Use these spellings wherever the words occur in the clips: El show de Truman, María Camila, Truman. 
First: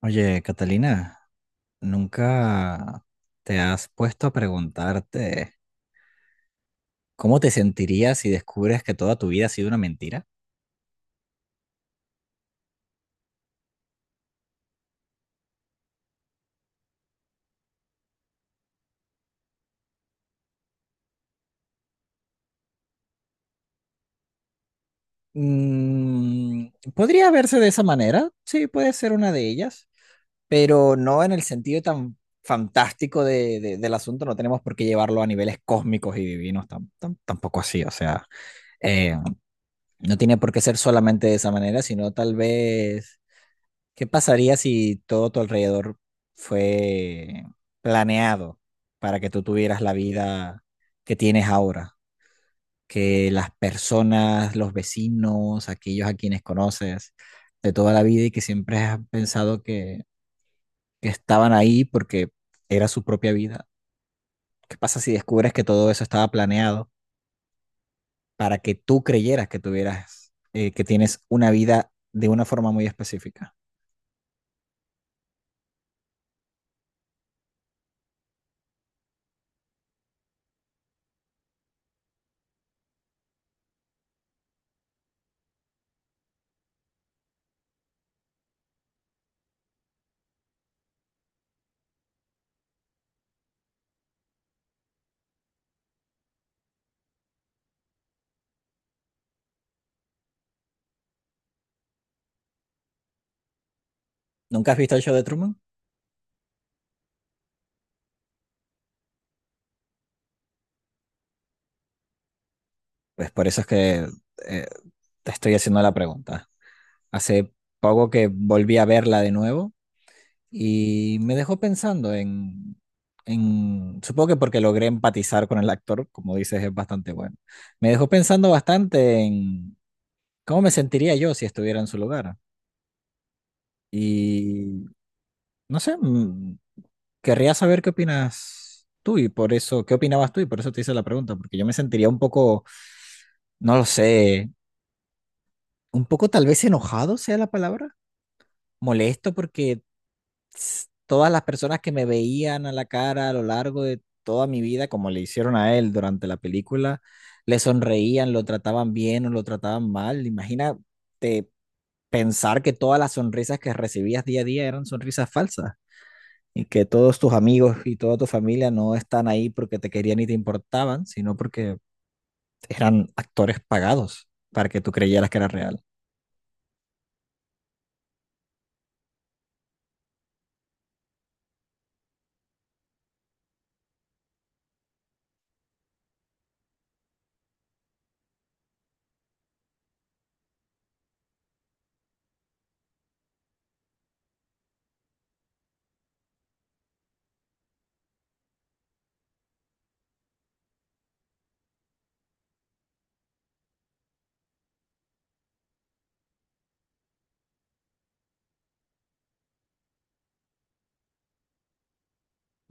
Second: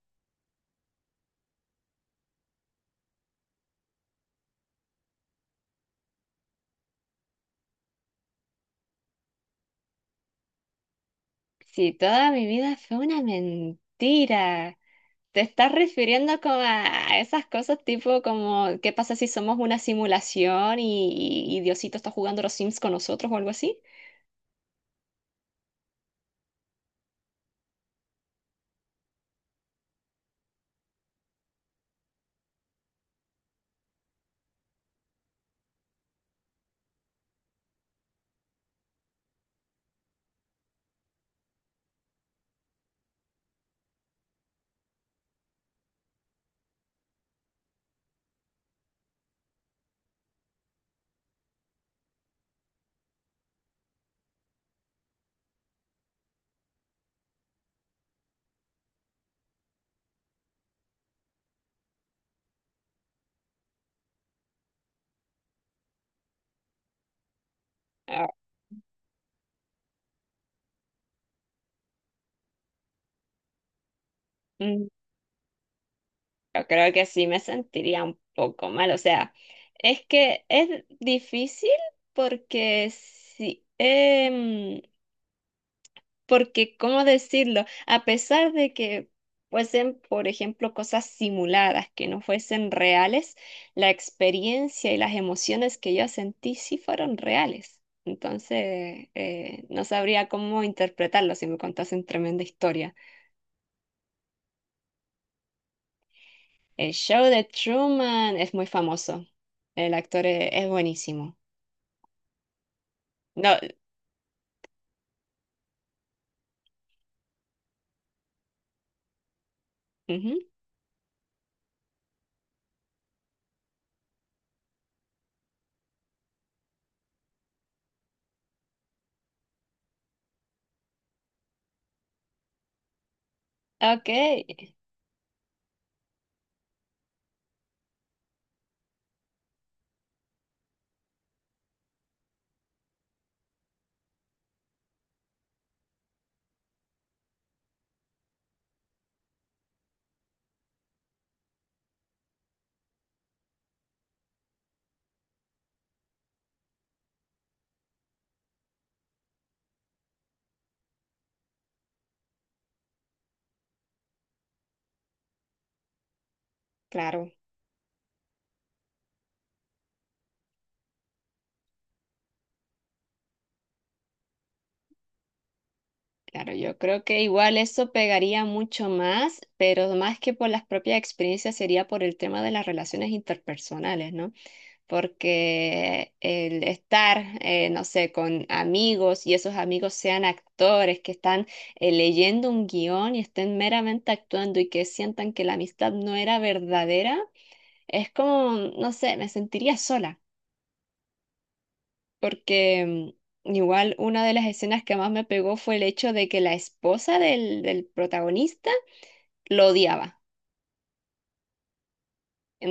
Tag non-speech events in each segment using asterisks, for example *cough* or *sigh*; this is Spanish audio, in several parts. Oye, Catalina, ¿nunca te has puesto a preguntarte cómo te sentirías si descubres que toda tu vida ha sido una mentira? Si toda mi vida fue una mentira. Te estás refiriendo como a esas cosas tipo como, ¿qué pasa si somos una simulación y Diosito está jugando a los Sims con nosotros o algo así? Mm, podría verse de esa manera, sí, puede ser una de ellas, pero no en el sentido tan fantástico del asunto. No tenemos por qué llevarlo a niveles cósmicos y divinos, tampoco así, o sea, eh, no tiene por qué ser solamente de esa manera, sino tal vez. ¿Qué pasaría si todo tu alrededor fue planeado para que tú tuvieras la vida que tienes ahora? Que las personas, los vecinos, aquellos a quienes conoces de toda la vida y que siempre has pensado que estaban ahí porque era su propia vida. ¿Qué pasa si descubres que todo eso estaba planeado Ah, para que tú creyeras que tuvieras, que tienes una vida de una forma muy específica? mm, yo creo que sí me sentiría un poco mal. O sea, es que es difícil porque sí porque, ¿cómo decirlo? A pesar de que fuesen, por ejemplo, cosas simuladas, que no fuesen reales, la experiencia y las emociones que yo sentí sí fueron reales. Entonces, no sabría cómo interpretarlo si me contasen tremenda historia. ¿Nunca has visto el show de Truman? El show de Truman es muy famoso. El actor es buenísimo. Pues por No, eso es que eh, te estoy haciendo la pregunta. Hace poco que volví a verla de nuevo ujú, y me dejó pensando en supongo que porque logré empatizar con el actor, como dices, es bastante bueno. Me dejó pensando bastante en cómo me sentiría yo si estuviera en su lugar. ok, Y no sé, mm, querría saber qué opinas tú y por eso, qué opinabas tú y por eso te hice la pregunta, porque yo me sentiría un poco, no lo sé, un poco tal vez enojado sea la palabra, molesto, porque todas las personas que me veían a la cara a lo largo de toda mi vida, como le hicieron a él durante la película, le sonreían, lo trataban bien o lo trataban mal. Imagínate pensar que todas las sonrisas que recibías día a día eran sonrisas falsas y que todos tus claro. amigos y toda tu familia no están ahí porque te querían y te importaban, sino porque eran actores pagados para que tú creyeras que era real. Claro, yo creo que igual eso pegaría mucho más, pero más que por las propias experiencias sería por el tema de las relaciones interpersonales, ¿no? Porque el estar, no sé, con amigos y esos amigos sean actores que están leyendo un guión y estén meramente actuando y que sientan que la amistad no era verdadera, es como, no sé, me sentiría sola porque mm, igual una de las escenas que más me pegó fue el hecho de que la esposa del protagonista lo odiaba.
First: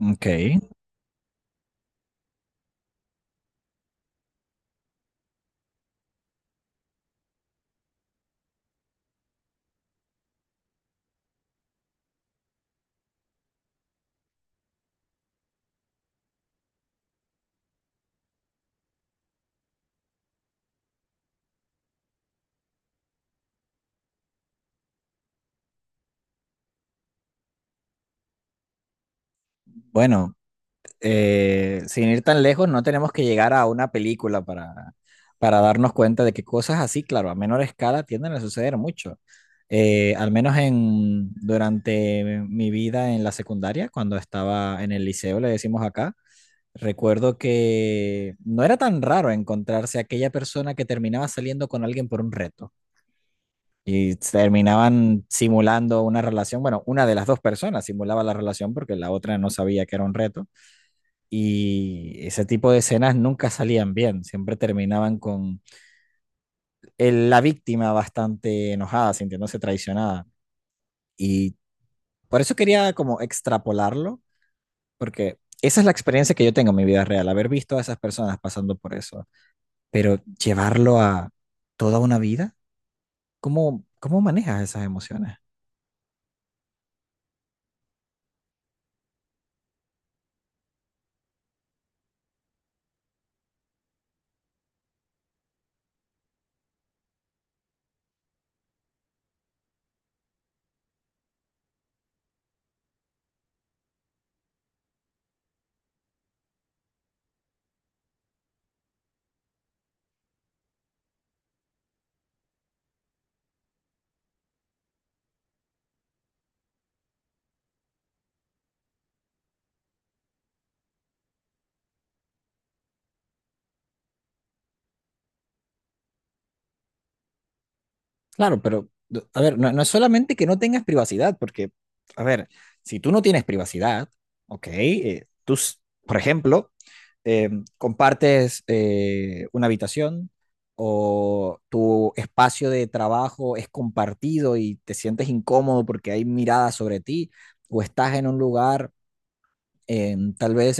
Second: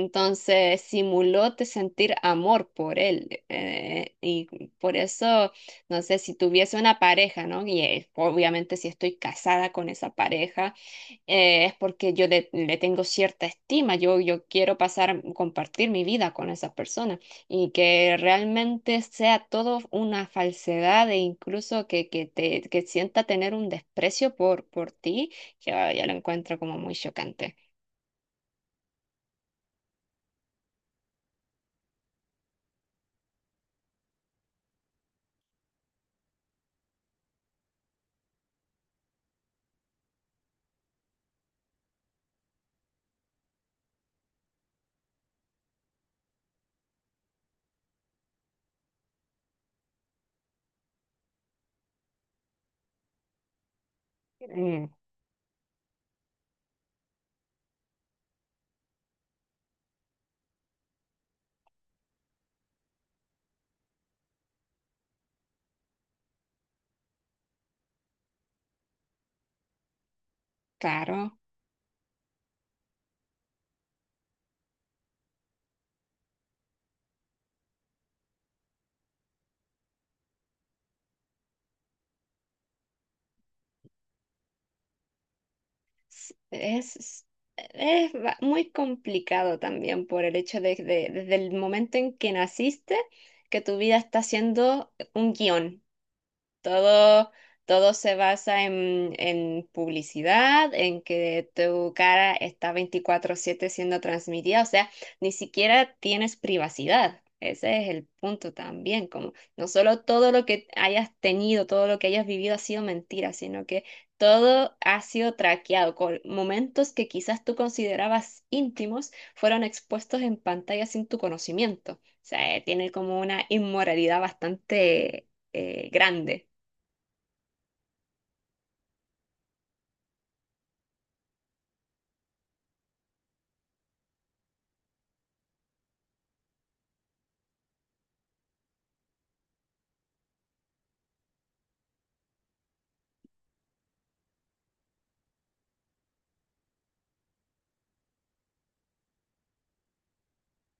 Ok, simuló te sentir amor por él. Y por eso, no sé, si tuviese una pareja, ¿no? Y obviamente si estoy casada con esa pareja. Es porque le tengo cierta estima, yo quiero pasar, compartir mi vida con esa persona y que realmente sea todo una falsedad e incluso que sienta tener un desprecio por ti, ya lo encuentro como muy chocante. bueno. Sin ir tan lejos, no tenemos que llegar a una película para darnos cuenta de que cosas así, claro, a menor escala tienden a suceder mucho. Al menos en, durante mi vida en la secundaria, cuando estaba en el liceo, le decimos acá, recuerdo que no era tan raro encontrarse aquella persona que terminaba saliendo con alguien por un reto y Mm, terminaban simulando una relación, bueno, una de las dos personas simulaba la relación porque la otra no sabía que era un reto, y ese tipo de escenas nunca salían bien, siempre terminaban con la víctima bastante enojada, sintiéndose traicionada. claro, Y por eso quería como extrapolarlo, porque esa es la experiencia que yo tengo en mi vida real, haber visto a esas personas pasando por eso, pero llevarlo a toda una vida. ¿Cómo, cómo manejas esas emociones? s- es... es- es muy complicado también por el hecho desde el momento en que naciste, que tu vida está siendo un guión. Todo, todo se basa en publicidad, en que tu cara está 24/7 siendo transmitida. O sea, ni siquiera tienes privacidad. Ese es el punto también, como no solo todo lo que hayas tenido, todo lo que hayas vivido ha sido mentira, sino que todo ha sido traqueado, con momentos que quizás tú considerabas íntimos fueron expuestos en pantalla sin tu conocimiento. O sea, tiene como una inmoralidad bastante grande. Claro, pero, a ver, no, no es solamente que no tengas privacidad, porque, a ver, si tú no tienes privacidad, ok, tú, por ejemplo, eh, compartes una habitación o tu espacio de trabajo es compartido y te sientes incómodo porque hay miradas sobre ti, o estás en un lugar, tal vez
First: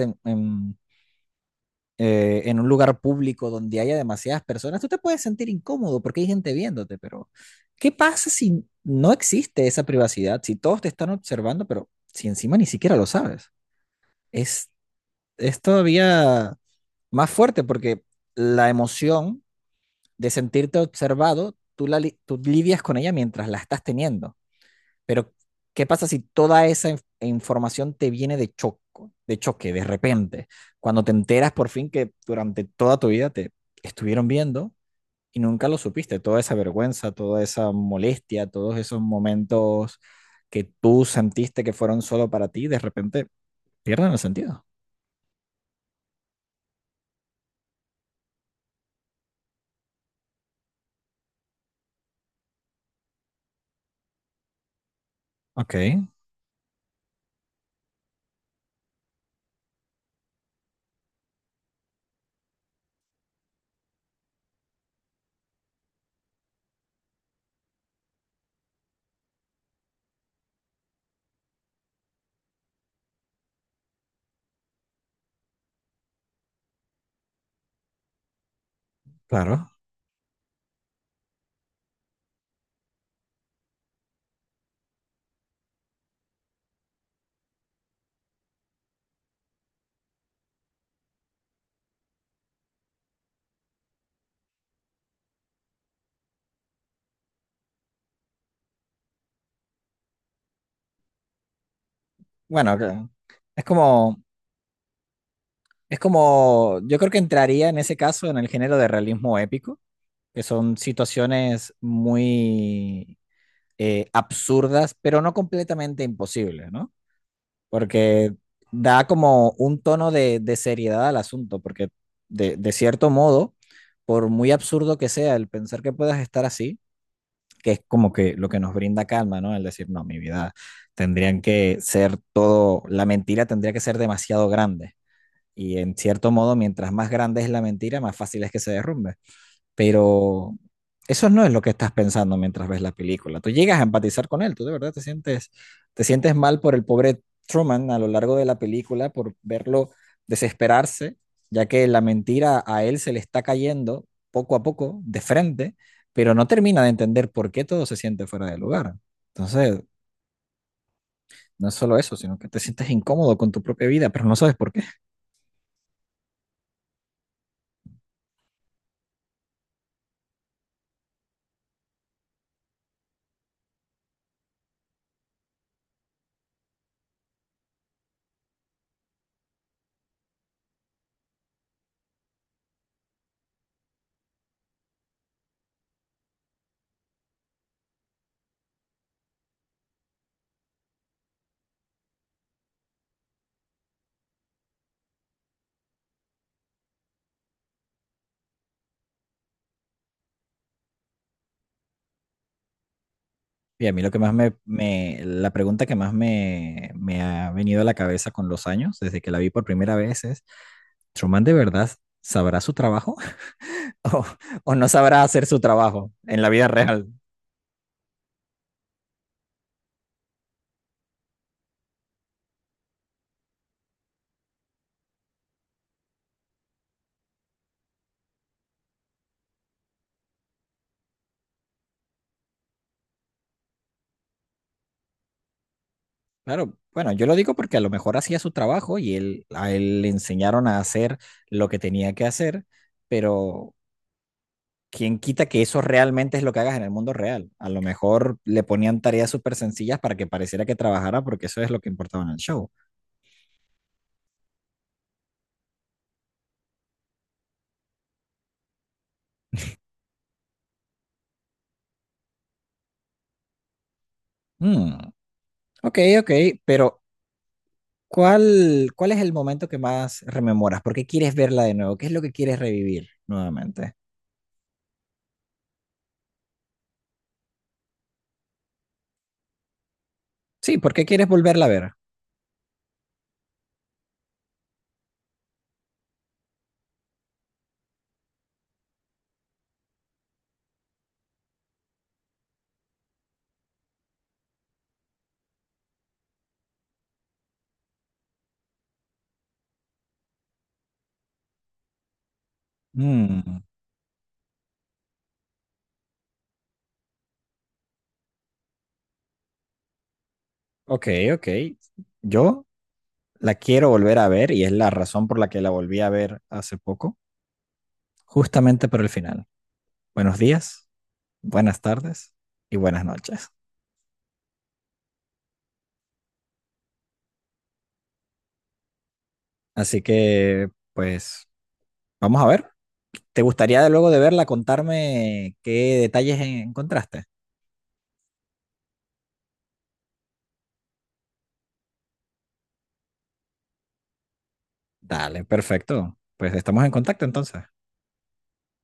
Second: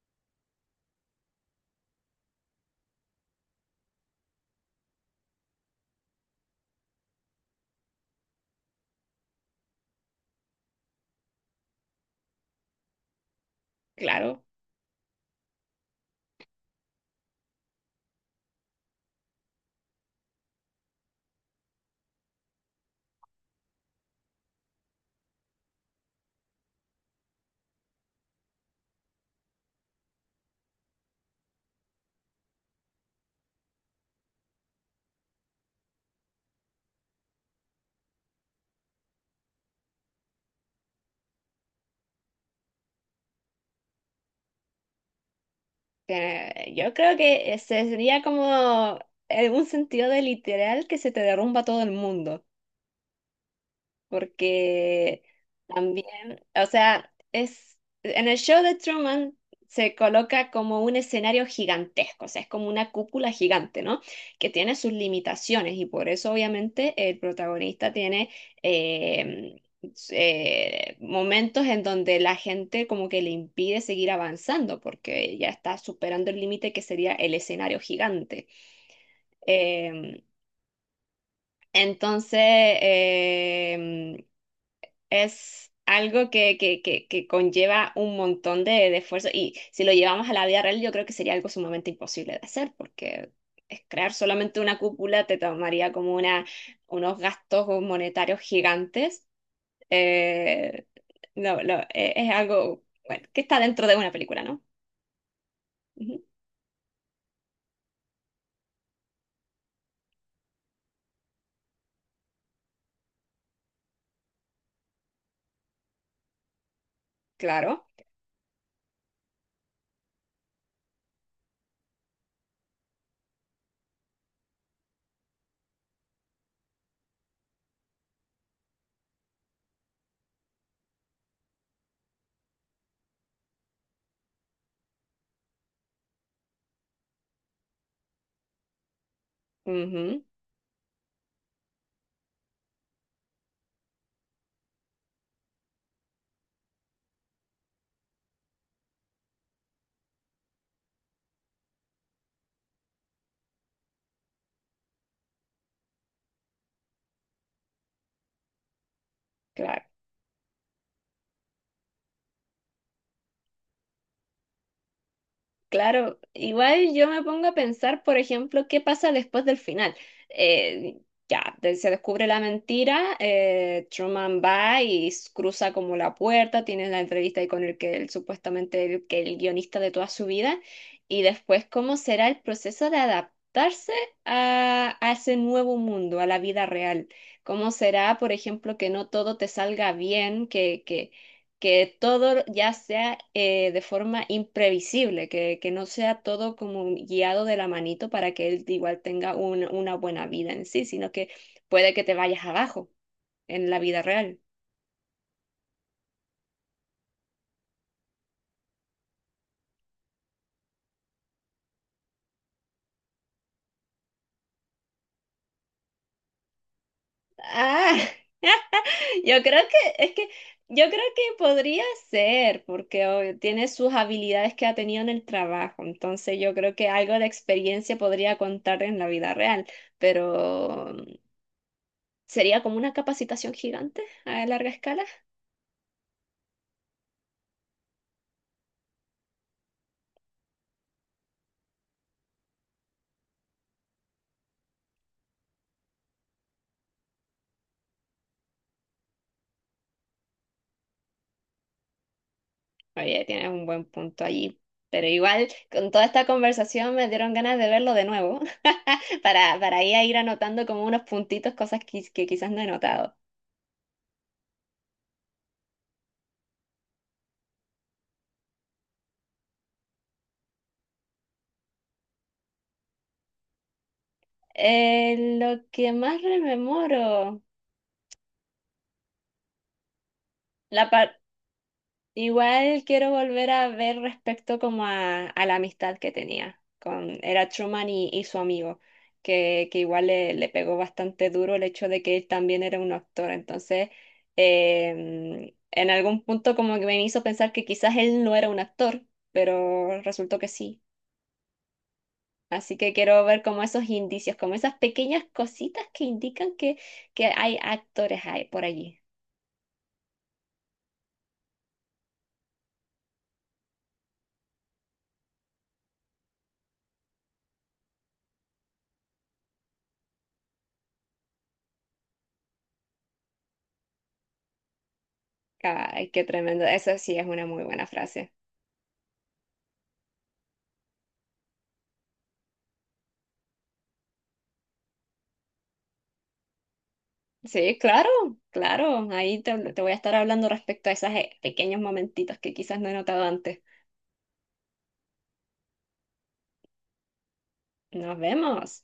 en un lugar público donde haya demasiadas personas, tú te puedes sentir incómodo porque hay gente viéndote, pero ¿qué pasa si no existe esa privacidad? Si todos te están observando, pero si encima ni siquiera lo sabes. Claro, Es, es todavía más fuerte porque la emoción de sentirte observado, tú, tú lidias con ella mientras la estás teniendo. Pero ¿qué pasa si toda esa información te viene de choco, de choque, de repente? Cuando te enteras por fin que durante toda tu vida te estuvieron viendo y nunca lo supiste, toda esa vergüenza, toda esa molestia, todos esos momentos que tú sentiste que fueron solo para ti, de repente pierden el sentido. Yo creo que ese sería como en un sentido de literal que se te derrumba todo el mundo. Porque Ok, también, o sea, es en el show de Truman se coloca como un escenario gigantesco, o sea, es como una cúpula gigante, ¿no? Que tiene sus limitaciones y por eso obviamente el protagonista tiene eh, momentos en donde la gente como que le impide seguir avanzando porque ya está superando el límite que sería el escenario gigante. claro. Em, entonces, em, es algo que conlleva un montón de esfuerzo y si lo llevamos a la vida real, yo creo que sería algo sumamente imposible de hacer porque es crear solamente una cúpula te tomaría unos gastos monetarios gigantes. Eh, no, es Bueno, ok. algo, bueno, que está Es dentro de una como, película, ¿no? es Ujú. como, yo creo que entraría en ese caso en el género de realismo épico, que son situaciones muy absurdas, pero no completamente imposibles, ¿no? Claro. Porque da como un tono de seriedad al asunto, porque de cierto modo, por muy absurdo que sea el pensar que puedas estar así, que es como que lo que nos brinda calma, ¿no? El decir, no, mi vida tendrían que ser todo, la mentira tendría que ser demasiado grande. Y en cierto modo, mientras más grande es la mentira, más fácil es que se derrumbe. Ujú, Pero eso no es lo que estás pensando mientras ves la película. Tú llegas a empatizar con él, tú de verdad te sientes mal por el pobre Truman a lo largo de la película, por verlo desesperarse, ya que la mentira a él se le está cayendo poco a poco, de frente, pero no termina de entender por qué todo se siente fuera de lugar. Entonces, claro. no es solo eso, sino que te sientes incómodo con tu propia vida, pero no sabes por qué. Claro, igual yo me pongo a pensar, por ejemplo, qué pasa después del final. Eh, ya, se descubre la mentira. Truman va y cruza como la puerta, tiene la entrevista ahí con el que él supuestamente el guionista de toda su vida, y después cómo será el proceso de adaptarse a ese nuevo mundo, a la vida real. Cómo será, por ejemplo, que no todo te salga bien, que todo ya sea de forma imprevisible, que no sea todo como guiado de la manito para que él igual tenga una buena vida en sí, sino que puede que te vayas abajo en la Y a vida mí lo que más real. La pregunta que más me ha venido a la cabeza con los años, desde que la vi por primera vez, es, ¿Truman de verdad sabrá su trabajo *laughs* o, o no sabrá hacer su trabajo en la vida real? Ah, *laughs* yo creo que es que yo creo que podría ser, porque oh, tiene sus habilidades que ha tenido en el trabajo, entonces yo creo que algo de experiencia podría contar en la vida real, pero mm, sería como una capacitación gigante a larga escala. Claro, bueno, yo lo digo porque a lo mejor hacía su trabajo y él, a él le enseñaron a hacer lo que tenía que hacer, pero ¿quién quita que eso realmente es lo que hagas en el mundo real? A lo mejor le ponían tareas súper sencillas para que pareciera que trabajara porque eso es lo que importaba en el show. Oye, tienes un buen punto allí. Pero igual, con toda esta conversación me dieron ganas de verlo de nuevo, *laughs* para ahí a ir anotando como unos puntitos, cosas que quizás no he notado. Hmm. Ok, ok, pero ¿cuál, cuál es el momento que más rememoras? ¿Por qué quieres verla de nuevo? ¿Qué es lo que quieres revivir nuevamente? Lo que más rememoro, Sí, la, ¿por qué par- quieres volverla a ver? igual quiero volver a ver respecto como a la amistad que tenía con, era Truman y su amigo, que igual le pegó bastante duro el hecho de que él también era un actor. Entonces, en algún punto como que me hizo pensar que quizás él no era un actor, pero resultó que sí. Así que quiero ver como Mm, esos indicios, como esas pequeñas cositas que indican que hay actores ahí por allí. ok, ok. Yo la quiero volver a ver y es la razón por la que la volví a ver hace poco, justamente por el final. Buenos días, buenas tardes y buenas noches. Ay, qué tremendo. Eso sí es una muy buena frase. Así que, pues, vamos a ver. ¿Te gustaría luego de verla contarme qué detalles encontraste? Sí, claro, claro. Ahí te voy a estar hablando respecto a esos pequeños momentitos que quizás no he notado antes. Dale, perfecto. Pues estamos en contacto entonces. Nos vemos.